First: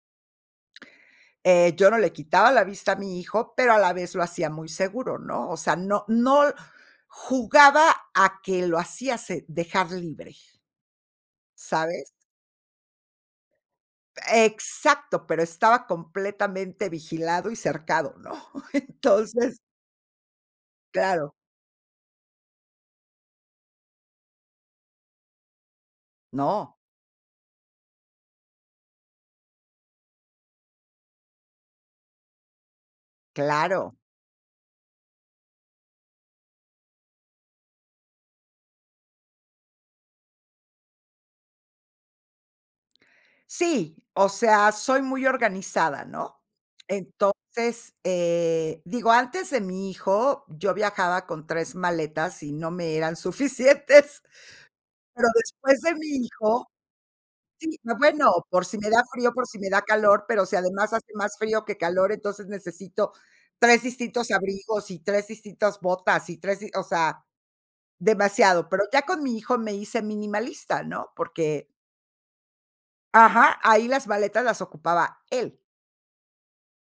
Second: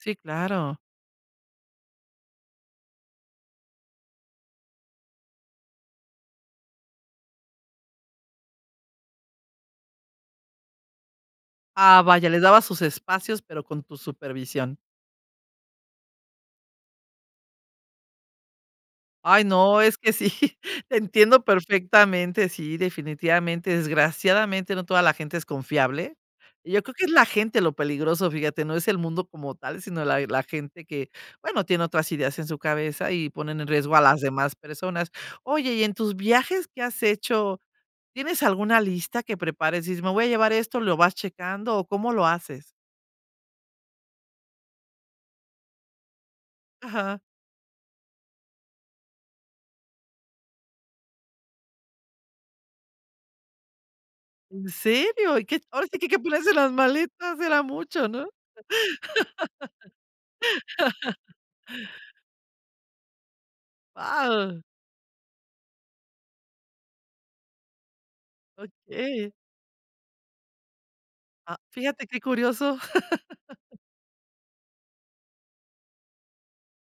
Sí, claro. Eh, yo no le quitaba la vista a mi hijo, pero a la vez lo hacía muy seguro, ¿no? O sea, no no l jugaba a que lo hacía se dejar libre Ah, ¿sabes? vaya, les dabas sus espacios, pero con tu supervisión. Exacto, pero estaba completamente vigilado y cercado, ¿no? Ay, Entonces no, es que sí, Claro. entiendo perfectamente, sí, definitivamente, desgraciadamente, no toda la gente es confiable. No. Yo creo que es la gente lo peligroso, fíjate, no es el mundo como tal, sino la la gente que, bueno, tiene otras ideas en su cabeza y ponen en riesgo Claro. a las demás personas, oye, y en tus viajes, ¿qué has hecho? ¿Tienes alguna lista que prepares? Dices: "Me voy a llevar esto", ¿lo vas checando? ¿O cómo lo haces? Sí, o sea, soy muy organizada, ¿no? Ajá. Entonces eh, digo, antes de mi hijo, yo viajaba con 3 maletas y no me eran suficientes, ¿En pero serio? Y que después ahora de sí que mi hay que ponerse las hijo maletas, era sí, mucho, ¿no? bueno, por si me da frío, por si me da calor, pero si además hace más frío que calor, entonces necesito 3 distintos Guau. abrigos y 3 distintas botas y 3 dis o sea, demasiado, pero ya con Okey. mi hijo me hice minimalista, ¿no? Ah, Porque fíjate qué curioso. ajá, ahí las maletas las ocupaba él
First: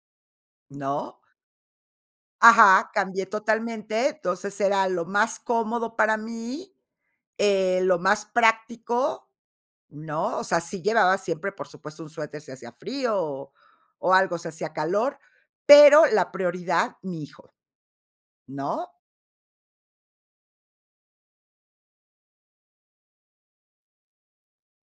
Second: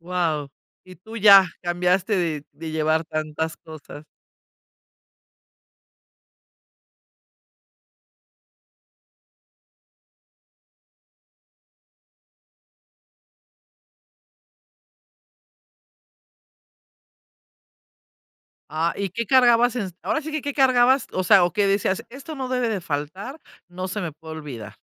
Guau, y tú ¿no? ya cambiaste de de Ajá, llevar cambié tantas cosas. totalmente, entonces era lo más cómodo para mí, eh, lo más práctico, ¿no? O sea, sí llevaba siempre, por supuesto, un suéter, si hacía frío, o o algo, si hacía calor, pero la prioridad, mi hijo, ¿no? Ah, ¿Y qué cargabas en? Ahora sí que, ¿qué cargabas? O sea, o qué decías: "Esto no debe de faltar, no se me puede olvidar"